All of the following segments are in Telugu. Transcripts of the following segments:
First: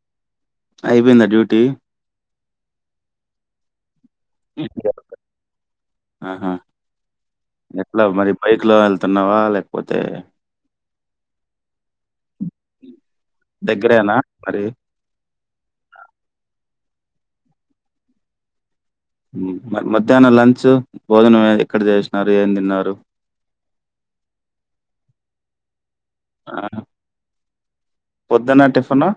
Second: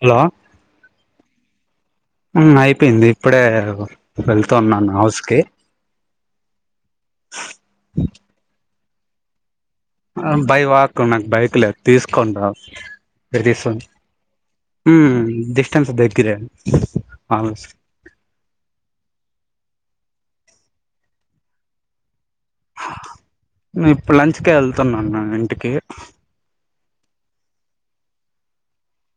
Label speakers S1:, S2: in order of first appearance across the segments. S1: హలో
S2: అయిపోయిదా డ్యూటీ
S1: హ్మ్ అయిపోయింది ఇప్పుడే వెళ్తూన్నాను
S2: ఇప్పుడే
S1: హౌస్ కి
S2: ఆహా! తున్న వాళ్ళ
S1: బై వాక్ నాకు బైక్ లేదు తీస్ కొ ప్రదేశం
S2: దగ్గరేనా మరి?
S1: హ్మ్ డిస్టెన్స్ దగ్గరే అను
S2: మరి మధ్యాహ్నం లంచ్ భోజనం ఎక్కడ చే
S1: ఇప్పుడు లంచ్ కేళ్తున్నా నేన్ కే కే
S2: ఆ హ పొద్దన టిఫను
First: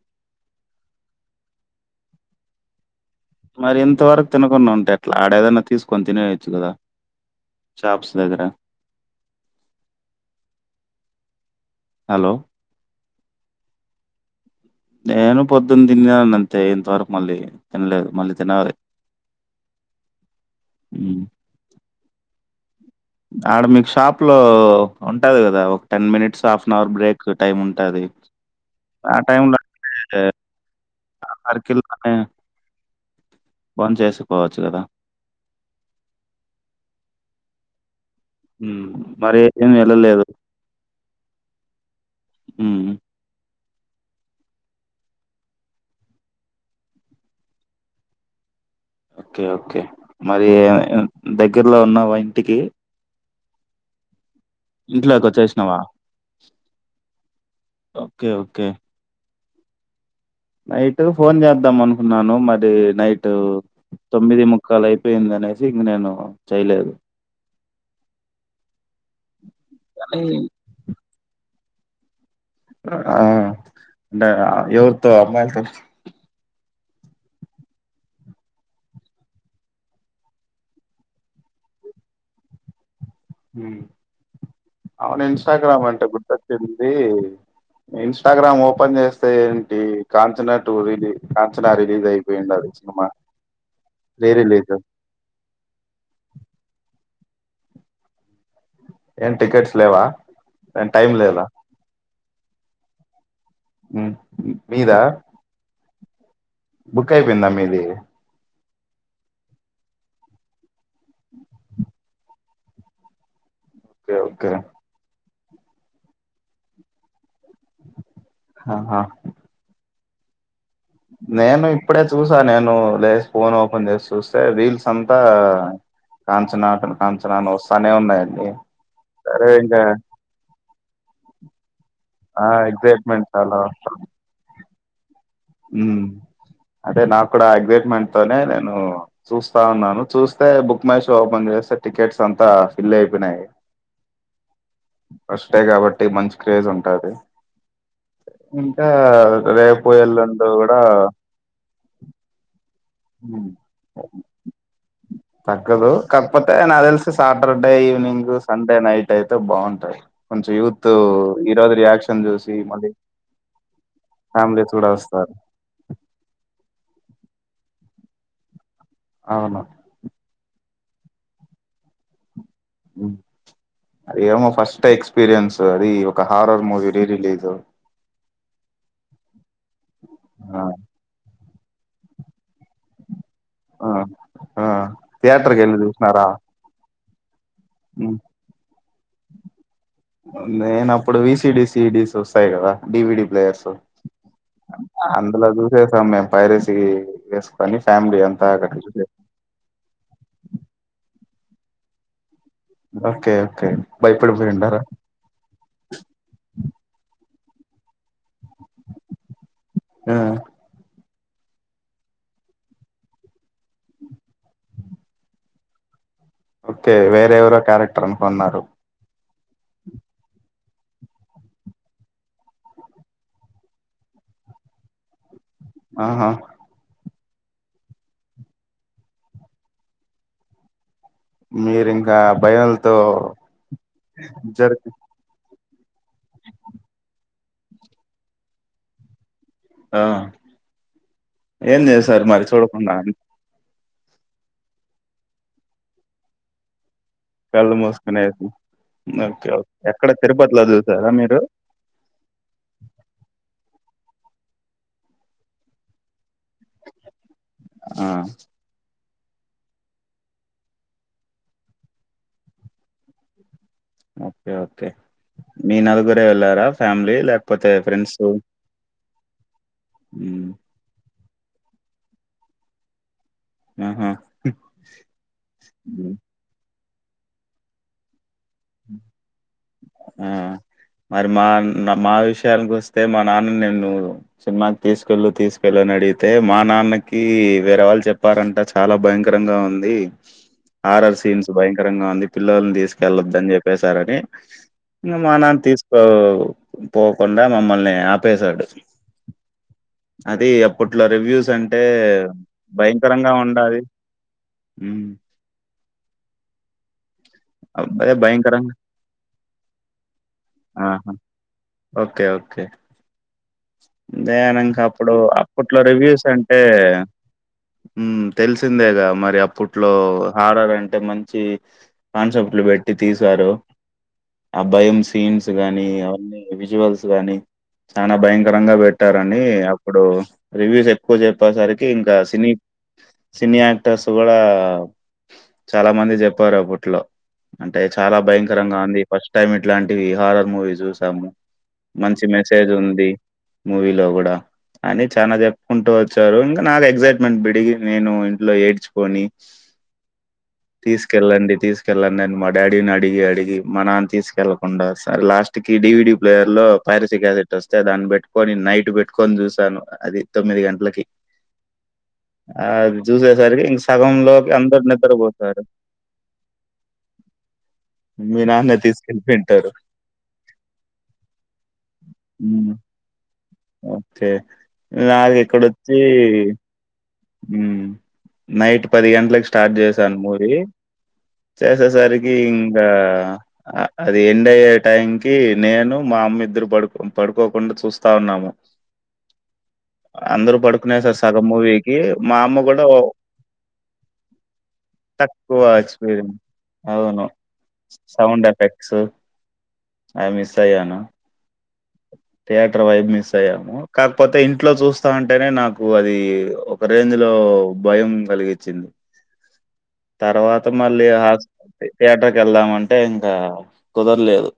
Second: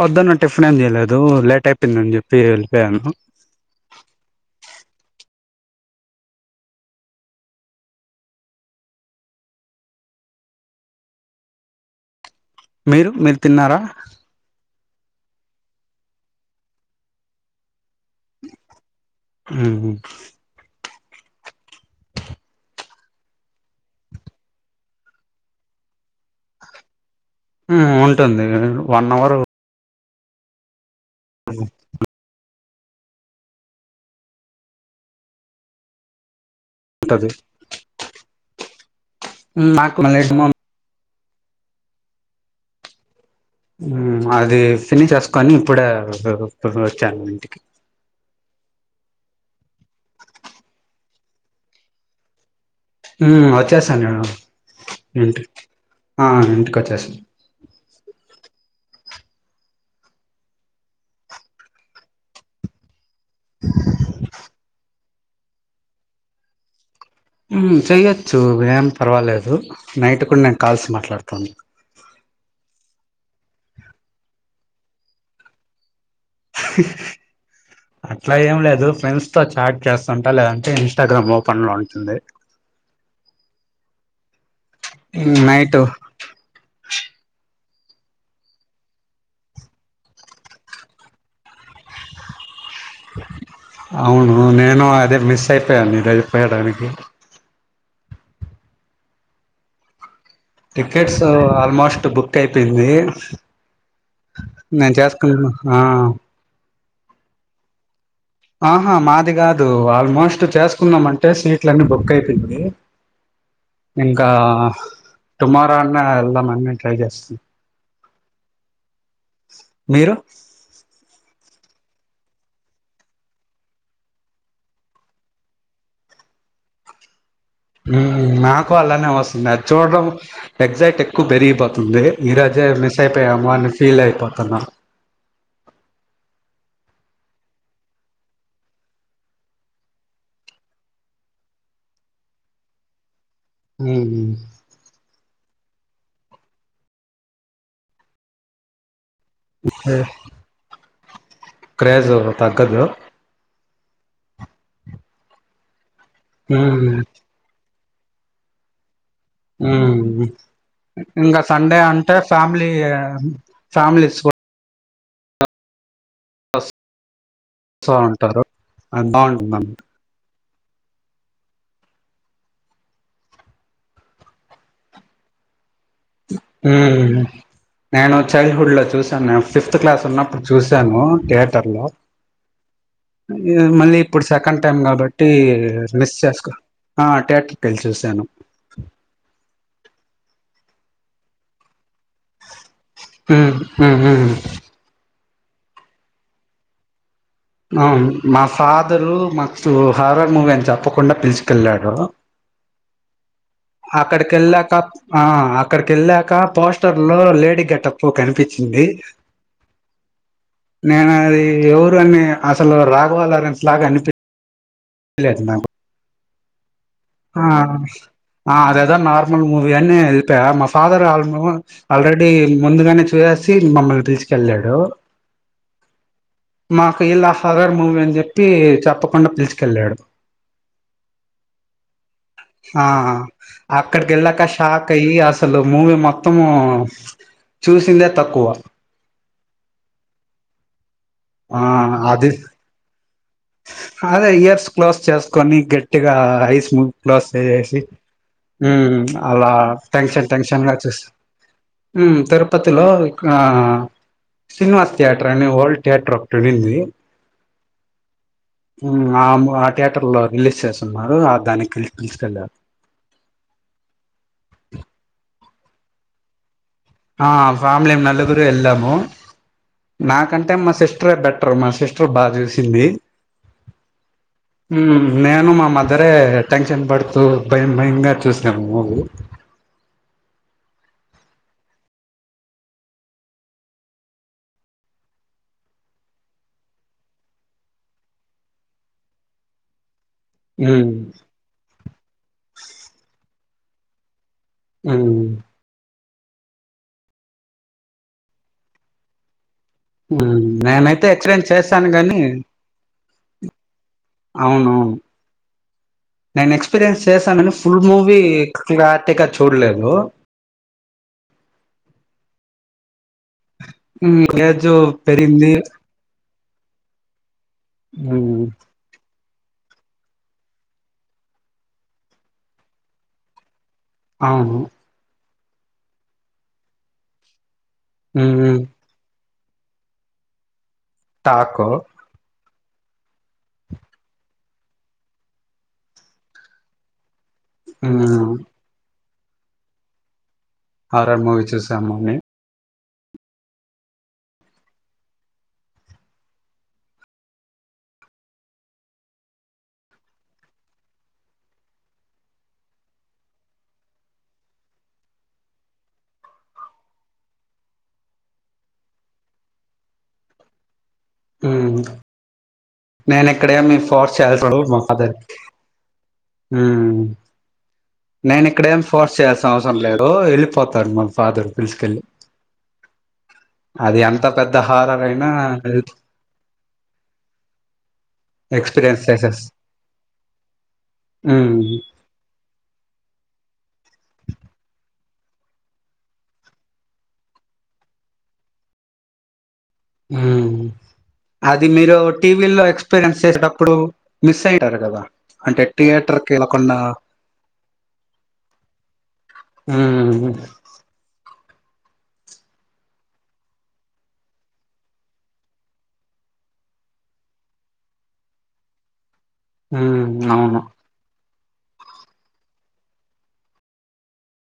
S1: పొద్దున్న టిఫిన్ ఏం చేయలేదు. లేట్ అయిపోందని చెప్పి వెళ్ళిపోయాను.
S2: మరి ఇంత వరకు తినకుండా ఉంటే ఎట్లా ఆడేదన్నా తీసుకొని తినేయచ్చు, కదా షాప్స్ దగ్గర హలో
S1: మీరు మీరు తిన్నారా
S2: నేను పొద్దున్న తిన్నానంతే, ఇంతవరకు మళ్ళీ తినలేదు మళ్ళీ తినాలి.
S1: ఉహుమ్మ్
S2: ఉ ఆడ మీకు షాప్ లో ఉంటది కదా, ఒక ten minutes half an hour break time
S1: ఆ
S2: ఉంటది.
S1: ఉంటుంది కదా ఇంక వన్ అవర్
S2: హే ఆర్ కెల్లానే బంద్ చేసుకోవచ్చు కదా
S1: అదే
S2: హ్మ్ మరి ఏం [unintelligible]
S1: మళ్ళీ
S2: వెళ్ళలేదు
S1: ఏమో,
S2: హ్మ్ మ్
S1: హుమ్మ్ అది ఫినిష్ చేసుకని ఇప్పుడే [unintelligible] వచ్చాను. ఇంటికి
S2: ఓకే ఓకే మరి ఆ దగ్గరలో ఉన్నవా ఇంటికి
S1: హ్మ్ వచ్చేసాను ఇంట్ ఇంటి
S2: ఇంట్లోకొచ్చేసినావా?
S1: ఆ ఇంటికి వచ్చేసి
S2: ఓకే ఓకే నైట్ ఫోన్ చేద్దాం అనుకున్నాను మరి నైట్ తొమ్మిది ముక్కాల యితు పోయింది అనేసి ఇంక నేను చేయలేదు
S1: సయ్యద చు విమ్ పర్వాలేదు
S2: కానీ
S1: నైట్ కూడా నేను కాల్స్ మాట్లాడుతాను
S2: ఆ అంటే ఎవరుతో అమ్మాయిలుతో
S1: అట్లా ఏం లేదు ఫ్రెండ్స్తో చాట్ చేస్తుంటా లేదంటే ఇన్స్టాగ్రామ్ ఓపెన్లో ఉంటుంది
S2: ఉమ్ అవును
S1: నైట్
S2: ఇన్స్టాగ్రామ్ అంటే గుర్తొచ్చింది ఇన్స్టాగ్రామ్ ఓపెన్ చేస్తే ఏంటి Kanchana two release Kanchana release అయిపోయిండది
S1: అవును నేను అదే మిస్ అయిపోయాను డ్రైవ్ పేయడానికి
S2: ఏం టికెట్స్ లేవా ఏం టైం
S1: టికెట్స్
S2: లేదా
S1: ఆల్మోస్ట్ బుక్ కైపోంది
S2: ఉమ్,
S1: నేను
S2: మీదా
S1: చేసుకుంటాన ఆ
S2: బుక్ అయిపోయిందా మీది
S1: ఆహా మాది కాదు ఆల్మోస్ట్ చేసుకున్నాం అంటే సీట్ల అన్ని బుక్ అయిపోయింది
S2: ఓకే
S1: ఇంకా
S2: ఓకే
S1: టుమారో అన్నా వెళ్దాం మన్ని ట్రై చేస్తూ
S2: ఆహా
S1: మీరు
S2: నేను ఇప్పుడే చూసా నేను లే ఫోన్ ఓపెన్ చేసి చూస్తే రీల్స్ అంతా కాంచనా టునే కాంచ
S1: ఉమ్ నాకు అలానే వస్తుంది
S2: సరే
S1: అది
S2: ఇంకా
S1: చూడడం ఎగ్జైట్ ఎక్కువ పెరిగిపోతుంది ఈ
S2: ఆ
S1: రోజే మిస్
S2: ఎగ్జైట్మెంట్
S1: అయిపోయాము
S2: చాలా
S1: అని ఫీల్ అయిపోతున్నా
S2: ఉమ్ అంటే నాకు కూడా అగ్సైట్మెంట్ తోనే నేను చూస్తా ఉన్నాను చూస్తే బుక్ మై షో ఓపెన్ చేస్తే టికెట్స్ అంతా ఫిల్ అయిపోయిన్నాయి
S1: ఉహుమ్
S2: అంతే కాబట్టి మంచి క్రేజ్ ఉంటుది ఇంకా రేపు ఎల్లుండి ఆ
S1: క్రేజ్ తగ్గదు
S2: ఉమ్ తగ్గదు కాకపోతే నాకు
S1: హ్మ్
S2: తెల్సి Saturday evening Sunday night అయితే బాగుంటది
S1: ఉమ్
S2: కొంచెం యూత్
S1: ఇంకా
S2: ఈ రోజు
S1: సండే అంటే
S2: రియాక్షన్ చూసి
S1: ఫ్యామిలీ
S2: మళ్ళీ
S1: ఫ్యామిలీస్
S2: ఫ్యామిలీస్ కూడా వస్తారు
S1: సా ఉంటారు అ
S2: అవును
S1: బాగుంటుంది
S2: ఉమ్ అది ఎమో ఫస్ట్ ఎక్స్పీీరియన్స్ అది ఒక హార్రర్ మూవీ రీ
S1: హ్మ్
S2: రిలీజ్
S1: నేను చైల్డ్హుడ్ లో చూశాం మేము ఫిఫ్త్ క్లాస్ ఉన్నప్పుడు
S2: ఆ
S1: చూశాను కే తర్ల
S2: ఆ
S1: మళ్ళీ ఇప్పుడు సెకండ్
S2: ఆ
S1: టైమ్ కాబట్టి
S2: థియేటర్ కి వెళ్ళి
S1: మిస్
S2: చూసినారా
S1: చేసుకో ట కలిసిూశాను
S2: నేన అప్పుడు విసి డిసిడిసి చూాయి కదా డివిడి
S1: హ్మ్
S2: ప్లేయర్స్
S1: హ్మ్ హ్మ్
S2: అలా చూసే సమయం పైరస
S1: అవును మా ఫాదరు మా హారర్ మూవీ అని చెప్పకుండా పిలుచు కలాడు
S2: ఓకే ఓకే
S1: ఆక్కడకెళ్లాక
S2: భయపడిపోయిండారా
S1: అక్కడకెళ్ళక పోష్ నిద్దర్లో లేడీ గెటప్పు కనిపించింది
S2: ఆ
S1: నేను అది ఎవరు అని అసలు రాగవాలారెన్స్ లాగా అనిపి లేదు నాకు
S2: ఓకే
S1: ఆ
S2: వేరేవరో క్యారెక్టర్
S1: ఆ
S2: అనుకున్నారు
S1: అదేదో మూవీ అని ఎలిపాయా మా ఫాదర్ ఆ ఆల్రెడీ ముందుగానే చూసేసి మమ్మల్ని పిల్చుకెళ్ళాడు
S2: ఆహా
S1: ఇలా ఫాదర్ మూవీ అని చెప్పి చెప్పకుండా పిల్చుకెళ్ళాడు
S2: మీరింకా భయంతో
S1: ఆహా అక్కడికెళ్ళాక
S2: జర్కి
S1: షాక్ అయ్యి అసలు మూవీ మొత్తము చూసిందే తక్కువ
S2: ఆ
S1: ఆ
S2: ఏం చేసారు
S1: అది
S2: మరి చూడకుండా
S1: అదే ఇయర్స్ క్లోజ్ చేసుకొని గట్టిగా ఐస్ క్లోజ్
S2: కళ్ళు
S1: చేసేసి
S2: మూసుకునేసి ఓకే
S1: అలా
S2: ఓకే ఎక్కడ
S1: టెన్షన్
S2: తిరుపతిలో
S1: టెన్షన్ గా చూస
S2: చూసారా మీరు
S1: తిరుపతిలో ఇకా శ్రీనివాస్ థియేటర్ అండి ఓల్డ్ థియేటర్ అదేంది
S2: ఆ
S1: మ్మ్ ఆ ము ఆ థియేటర్ లో రిలీజ్ చేస్తున్నారు ఆ దానికి పిల్స్ పిలుచుకెళ్లారు
S2: ఓకే ఓకే మీ నలుగురే వెళ్ళరా
S1: ఆ ఫ్యామిలీ నలుగురు వెళ్ళాము నాకంటే మా సిస్టరె బెట్ టర్ మా సిస్టర్ బా చూసింది
S2: ఆహా
S1: మ్మ్ నేను మా మధరే
S2: ఉమ్,
S1: టెన్షన్ పడు తు భయం భయంగా చూస్ సాము మూవీ
S2: ఆ మరి మా నా మా విషయానికి వస్తే మా నాన్న నేను సినిమాకి తీసుకెళ్ళు తీసుకెళ్ళు అని అడిగితే మా నాన్నకి వేరే వాళ్ళు చెప్పారంట చాలా భయంకరంగా ఉంది
S1: ఉమ్
S2: ఆర్ఆర్ సీన్స్ భయంకరంగా ఉంది పిల్లని తీసుకెళ్లద్దు అని చెప్పేశారని
S1: ఉమ్
S2: ఇమ్మానా తీసు ఆ పోకుండా మమ్మల్ని ఆపేశాడు అది అప్పట్లో
S1: నేనైతే ఎక్స్ప్
S2: రివ్యూస్ అంటే
S1: చేస్తాను గాని
S2: భయంకరంగా ఉండాలి
S1: అవునువును
S2: హ్మ్
S1: నేను ఎక్స్పీరియన్స్ చేశానని ఫుల్
S2: అదే
S1: మూవీ
S2: భయంకరంగా
S1: క్లటిగా చూడలేదు
S2: ఆహా ఓకే ఓకే
S1: ఉమ్,
S2: అదే
S1: ఏజ్
S2: ఇంక అప్పుడు
S1: పెరిగింది
S2: అప్పట్లో రివ్యూస్ అంట ఏ
S1: ఉమ్,
S2: తెలిసిందేగా మరి అప్పట్లో హారర్ అంటే మంచి కాన్సెప్ట్లు పెట్టి తీసారు
S1: అవును
S2: అబ్బాయం సీన్స్ గానీ అవన్నీ విజువల్స్ గాని చనా బయ
S1: ఉమ్,
S2: కరంగా పెట్టార కానీ అప్పుడు రివ్యూస్ ఎక్కువ
S1: టాకో
S2: చెప్పేసరికి ఇంకా సినీ సినీ యాక్టర్స్ కూడా చాలా మంది చెప్పారు అప్పట్లో అంటే చాలా భయంకరంగా ఉంది ఫస్ట్ టైమ్ ఇట్లాంటివిహార మూవీస్
S1: హారర్
S2: చూసాము
S1: మూవీ చూసాము అని
S2: మంచి మెసేజ్ ఉంద్ టి మూవీలో కూడా అన్ని చనా చెప్పుకుంటూ వచ్చారు ఇంకా నాది ఎక్సైట్మెంట్ విడిగి నేను ఇంట్లో ఏడ్చుకొని తీసుకెళ్ళండి తీసుకెళ్ళండని మా డాడీని అడిగి అడిగి మా నాన్న తీసుకెళ్ళకుండా సర లాస్ట్ కి డివిడి ప్లేయర్ లో ఫైర్సి కాసిట్ వస్తే దాన్ని పెట్ట కొని నైట్ పెట్టుకొని చూసాను అది తొమ్మిది గంటలకి
S1: హ్మ్
S2: అది
S1: నేను
S2: చూసేసరికి
S1: ఇక్కడేమి
S2: ఇంక
S1: ఫోర్స్
S2: సగంలోకి
S1: చేయాల్సిన మా
S2: అందరు
S1: ఫాదర్
S2: నిద్రపోతారు
S1: మ్మ్
S2: మీ
S1: నేను ఇక్కడ
S2: నాన్న
S1: ఏమి ఫోర్స్ చేయాల్సిన
S2: తీసుకెళ్ళిపోయింటారు
S1: అవసరం లేదు వెళ్ళిపోతారు మా ఫాదర్ పిలుసుకెళ్ళి
S2: ఉమ్, ఓకే నాకు ఇక్కడొచ్చి నైట్
S1: ఎక్స్పీరియన్స్
S2: పది గంటలకు
S1: చేసేస్తా
S2: స్టార్ట్ చేశాను మూవీ
S1: ఉమ్,
S2: చేసేసరికి ఇంకా అ అది ఎండ్ అయ్యే టైం కి నేను మా అమ్మ ఇద్దరు పడుకో పడుకోకుండా చూస్తా ఉన్నాము అందరు
S1: ఉమ్.
S2: పడుకునేసారు సగం
S1: అది
S2: మూవీ
S1: మీరు టీవీలో ఎక్స్పీరియన్స్ చేసేటప్పుడు మిస్ అయింటారు కదా
S2: తక్కువ
S1: అంటే థియేటర్కి
S2: ఎక్స్‌పీరియన్స్.
S1: వెళ్లకుండా
S2: అవును. సౌండ్ ఎఫెక్ట్స్ అవి
S1: హుమ్
S2: మిస్ అయ్యాను. థియేటర్ వైబ్ మిస్ అయ్యాము కాకపోతే ఇంట్లో చూస్తా ఉంటేనే నాకు అది ఒక రేంజ్ లో భయం కలిగిచింది
S1: ఉమ్ అవును
S2: తర్వాత మళ్ళీ ఆస్ థియేటర్కి వెళ్దామంటే ఇంకా కుదరలేదు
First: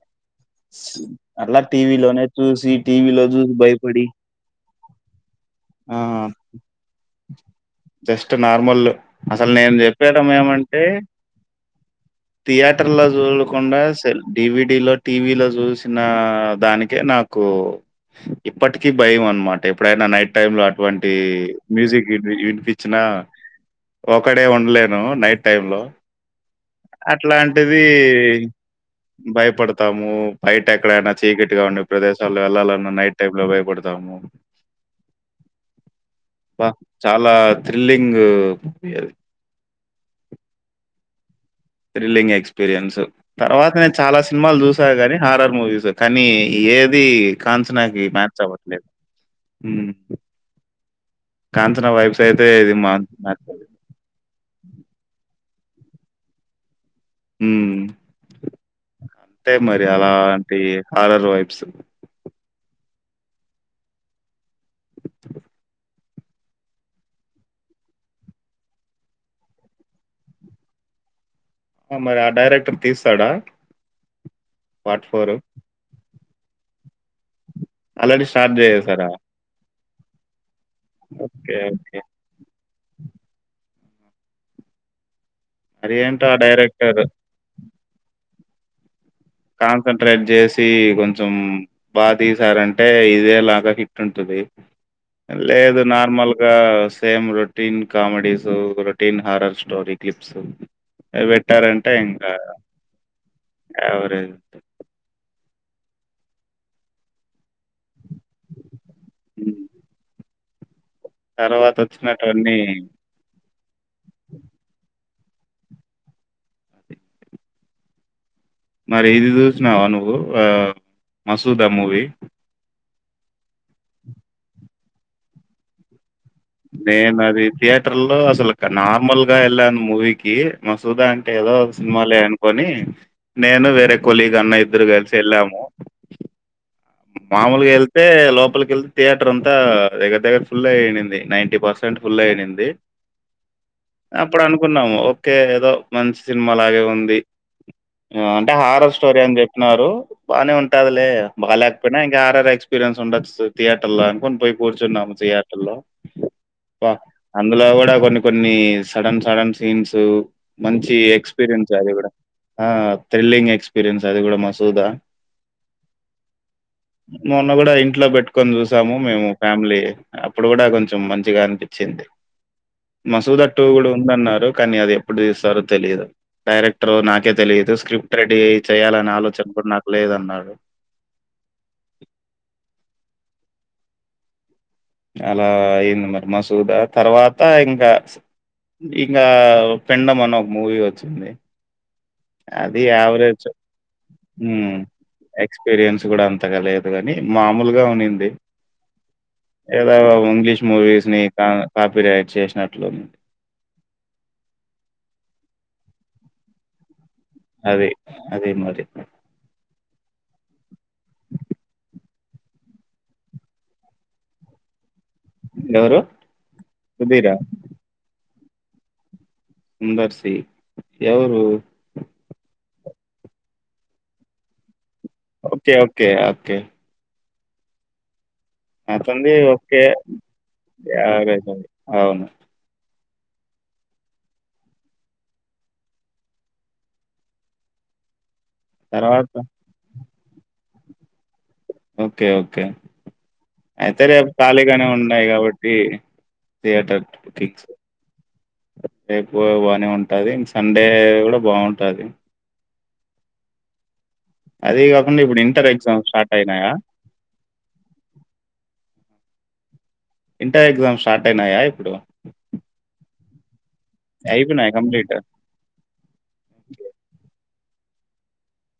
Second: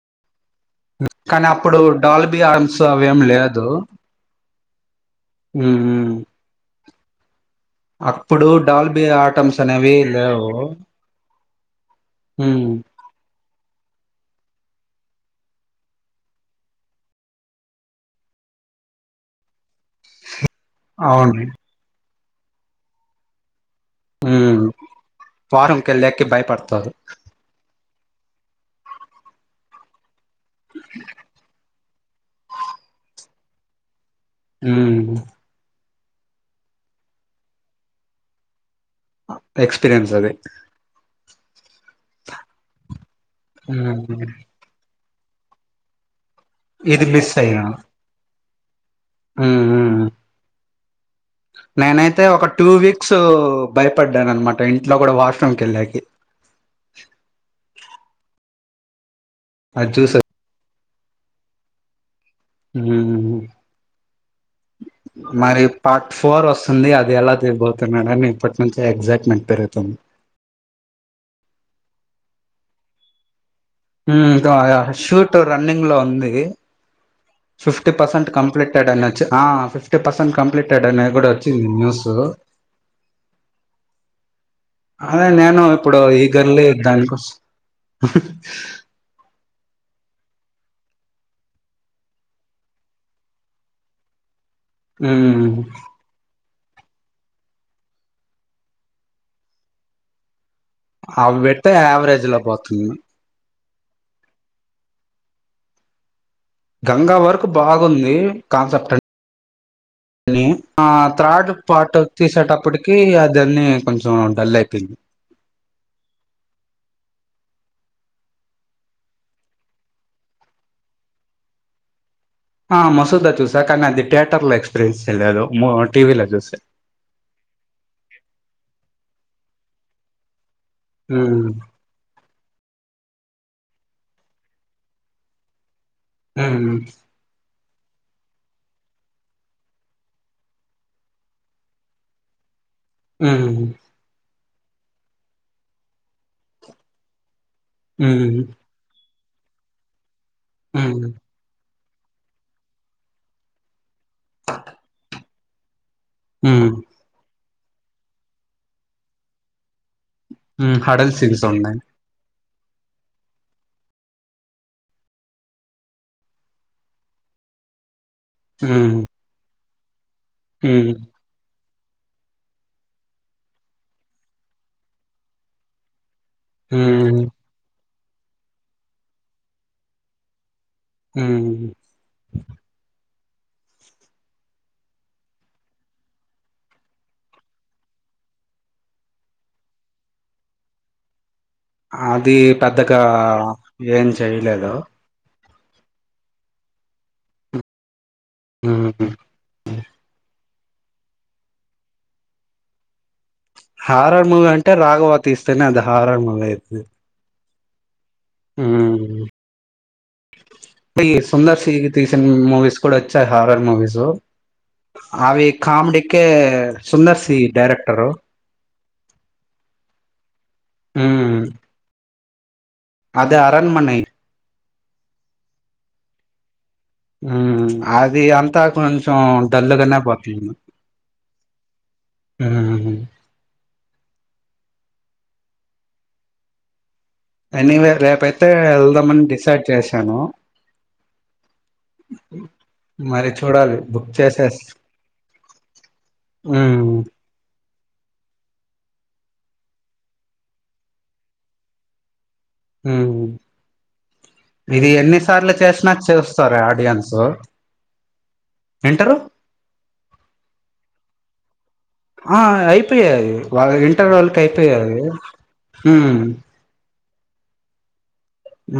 S1: కానీ
S2: అలా
S1: అప్పుడు
S2: టీవీ లో
S1: డాల్బీ
S2: చూసి
S1: ఆర్మ్స్
S2: టీవీ
S1: అవేం
S2: లో చూసి
S1: లేదు
S2: భయపడి ఆ
S1: ఉమ్
S2: జస్ట్
S1: అప్పుడు
S2: నార్మల్
S1: డాల్బి ఆ
S2: అసలు
S1: టమ్స్ అనేవి లేవు ఉమ్
S2: థియటర్లో జూడా కుండా సేల్ డీ వి డీ లో చూసిన దాని కే నాకు ఇప్పటికీ భయం అన్నమట ఎప్పుడైనా నైట్ టైమ్ లో అటువంటి
S1: అవును
S2: మ్యూజిక్ వినీ వినిపించిన ఒకడే
S1: ఉమ్
S2: ఉండలేను నైట్ టైంలో
S1: ఫారం కెళ్ళాకి భయపడతారు
S2: అట్లాంటిది. తీ భయపడతాము. బయట ఎక్కడైనా చీకటిగా ఉండే ప్రదేశాల్లో ఏళ్ళాలన్నా నైట్ టైమ్ లో భయపడతాము.
S1: ఉమ్
S2: బ్బా చాలా థ్రిల్లింగ్ [unintelligible]
S1: క్స్పీరియన్స్ రియన్స్ అదే
S2: థ్రిల్లింగ్ ఎక్స్పీరియన్స్ తర్వాత నేను చాలా
S1: ఉమ్
S2: సినిమాలు చూసా గాని హారర్ మూవీ చూసా కానీ ఏది
S1: ఇది మిస్ అయినా
S2: కంచనా కి మ్యాచ్ అవ్వద్ లేదు
S1: ఉమ్
S2: హ్
S1: ఉమ్ నేనైతే ఒక టూ
S2: మా
S1: వీక్స్
S2: మ్యాచ్ అవ్వలేదు.
S1: భయపడ్డాను. అనమాట ఇంట్లో కూడా వాష్రూమ్కి ఏళ్ళాకి
S2: హ్ అంతే మరి
S1: అది
S2: అలా
S1: చూస
S2: అంటి హార్రర్ వైబ్స్
S1: హ్ హ్ హు మరి పార్ట్ ఫోర్ వస్తుంది. అది ఎలా తీయబోతున్నాడని ఇప్పటి నుంచి ఎగ్జైట్మెంట్ పెరుగుతుంది.
S2: మరి ఆ డైరెక్టర్ తీస్తాడా
S1: హ్ yeah yeah
S2: part
S1: shoot running లో ఉంది. ఎ fifty
S2: already
S1: percent
S2: start
S1: completed అని
S2: చేసేసారా?
S1: వచ్చ ఆ ఫిఫ్ పసంద కం ప్టెడ్ అనేది కూడ
S2: ఓకే.
S1: వచ్చింది
S2: ఓకే.
S1: న్యూస్ అదే నేను
S2: మరి
S1: ఇప్పుడు
S2: ఏంటో ఆ
S1: ఈగర్లి
S2: డైరెక్టర్
S1: దానికోసం [inaudible]
S2: కాన్సట్రేట్ చేసి కొంచెం బా తీసారంటే ఇదే లాగా హిట్ ఉంటుది
S1: ఉమ్
S2: లేదు నార్మల్గా సేమ్ రోటీన్ కామెడీస్ తోటీన్ హారర్ స్టోర క్లిప్స్ అవి
S1: అవ్ పెడతే
S2: పెట్టారంటే ఇంకా
S1: యావరేజ్ల పోతుంది
S2: యావరేజ్
S1: గంగా వర్కు బా ఉంది కాన్సెప్ట్
S2: హ్మ్.
S1: అనీ ఆ త్రాడ్ పాట్
S2: తర్వాతొచ్చినటువన్నీ
S1: తీసేటప్పటికి అది అనీ కొంచెం డల్ అయిపోయింది
S2: మరి ఇది చూసినావా నువ్వు ఆ మసూద మూవీ
S1: ఆ మసూద చూస కానీ అది థియేటర్ లో ఎక్స్పీరియన్స్ చేయలేదు టీవీలో చూస
S2: నేను అది థియేటర్ లో అసలు ఇ నార్మల్ గా ఎళ్ళను మూవీకి మసూదా అంటే
S1: హ్మ్
S2: ఏదో ఒక సినిమాలె అ కొని నేను వేరే కొలీగ్ అన్నా ఇద్దరు కలిసి వెళ్ళాము
S1: హమ్
S2: మామూలుగా ఎల్ అయితే లోపలికి వెళ్తే థియేటర్ అంత దగర దగ్గర ఫుల్ అయయింది నైంటీ పర్సెంట్ ఫుల్ అయనిందీ
S1: హమ్
S2: అప్పుడు అనుకున్నాము ఓకే ఏదో మంచి సినిమా లాగే ఉంది అంటే హారర్ స్టో స్టోరీ అని చెప్పినారు బానే ఉంటాధి
S1: హ్మ్
S2: లే బా ఇంక హారర్ ఎక్స్పీరియన్స్ ఉండొచ్చు థియేటర్ లో అనుకోని పోయి కుర్చునం లో
S1: హమ్
S2: అందులో కూడ కొన్ని కొన్ని సడన్ సడన్ సీన్స్
S1: హ్మ్
S2: మంచి
S1: హడల్ సీన్స్
S2: ఎక్స్పీరియన్స్
S1: ఉన్నాయి
S2: అది కూడ ఆ థ్రిల్లింగ్ ఎక్స్పీరియన్స్ అది కూడ మసూద మొన్న గుడా ఇంట్లో బెట్ పెట్టుకొని చూసాము
S1: హ్మ్
S2: మేము ఫ్యామిలీ అప్పుడు గుడా
S1: హ్మ్
S2: కొంచెం మంచిగా అనిపిచ్ చ్చింది మసూద టు కూడా ఉందన్నారు కానీ అది ఎప్పుడు తీస్తారో తెలిదు డైరెక్టర్
S1: హ్మ్
S2: నాకే తెలియదు స్క్రిప్ట్ రెడీ అయ్యి చేయాలనే ఆలోచన కూడా నాకు లేదన్నాడు
S1: హుమ్
S2: అలా ఇంగా మరి మసూద తర్వాత ఇంకా ఇంకా పిండం అనే ఒక మూవీ వచ్చింది
S1: అది పెద్దగా ఏం చేయలేదు
S2: ఎక్స్పీరియన్స్ గుడా అంతగా లేదు గాని మామూలుగా ఉన్నింది
S1: హ్మ్
S2: ఇంగ్లీష్ మూవీస్ ని కాపీరైట్ చేసినట్లు
S1: హారడ్ మూవీ అంటే రాఘవతి ఇస్తేనే అది హారడ్ మూవీ అయింది
S2: అది అదే మరి
S1: అ సుందర్శీకి తీసిన మూవీస్ కూడా వచ్చాయి హారర్ మూవీస్ అవి
S2: ఎవరు?
S1: కమెడికి సుందర్సి డైరెక్టరు
S2: సందర్సి ఎవరు
S1: అది అరణమన
S2: ఓకే ఓకే ఓకే
S1: అది అంత అంతా కొంచెం
S2: అతనిది ఓకే.
S1: డల్గానే పోట్లేదు
S2: యావరేజ్ అది. అవును.
S1: ఎనీవేర్ రెబెల్ అయితే వెళ్దామని
S2: తర్వాత
S1: డిసైడ్ చేశాను
S2: ఓకే ఓకే
S1: మరి చూడాలి
S2: అయితే
S1: బుక్
S2: రేపు
S1: చేసేస్
S2: ఖాళీగానే ఉన్నాయి కాబట్టి
S1: ఉమ్
S2: థియేటర్ బుకింగ్స్ రేప్ పోవ్ బానే ఉంటాది ఇం సండే కూడా బాగుంటాది
S1: హా
S2: అదీ
S1: ఇది ఎన్ని
S2: గాకుండా ఇప్పుడు
S1: సార్లు
S2: ఇంటర్
S1: చేసినా
S2: ఎగ్జామ్స్ స్టార్ట్
S1: చూస్తారు
S2: అయినాయా?
S1: ఆడియన్సు ఏంటరు
S2: ఇంటర్ ఎగ్జామ్ స్టార్ట్ అయినాయ ఇప్
S1: ఆ అయిపోయాయ్ వాళ్ ఇంటరోళ్కి
S2: అయిపోయినాయా
S1: అయిపోయాయి
S2: కంప్లీట్?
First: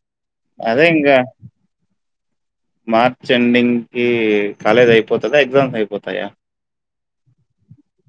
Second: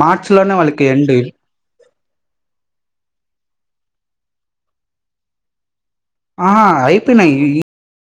S1: మార్చ్ లోనే వాళ్ళకి
S2: అదే
S1: ఎండ్
S2: ఇంగా ర్చ్ ఎండింగ్ కి కాలేజ్ అయిపోతదా ఎగ్జామ్స్ అయిపో
S1: అహా అయిపోనయ్ ఇ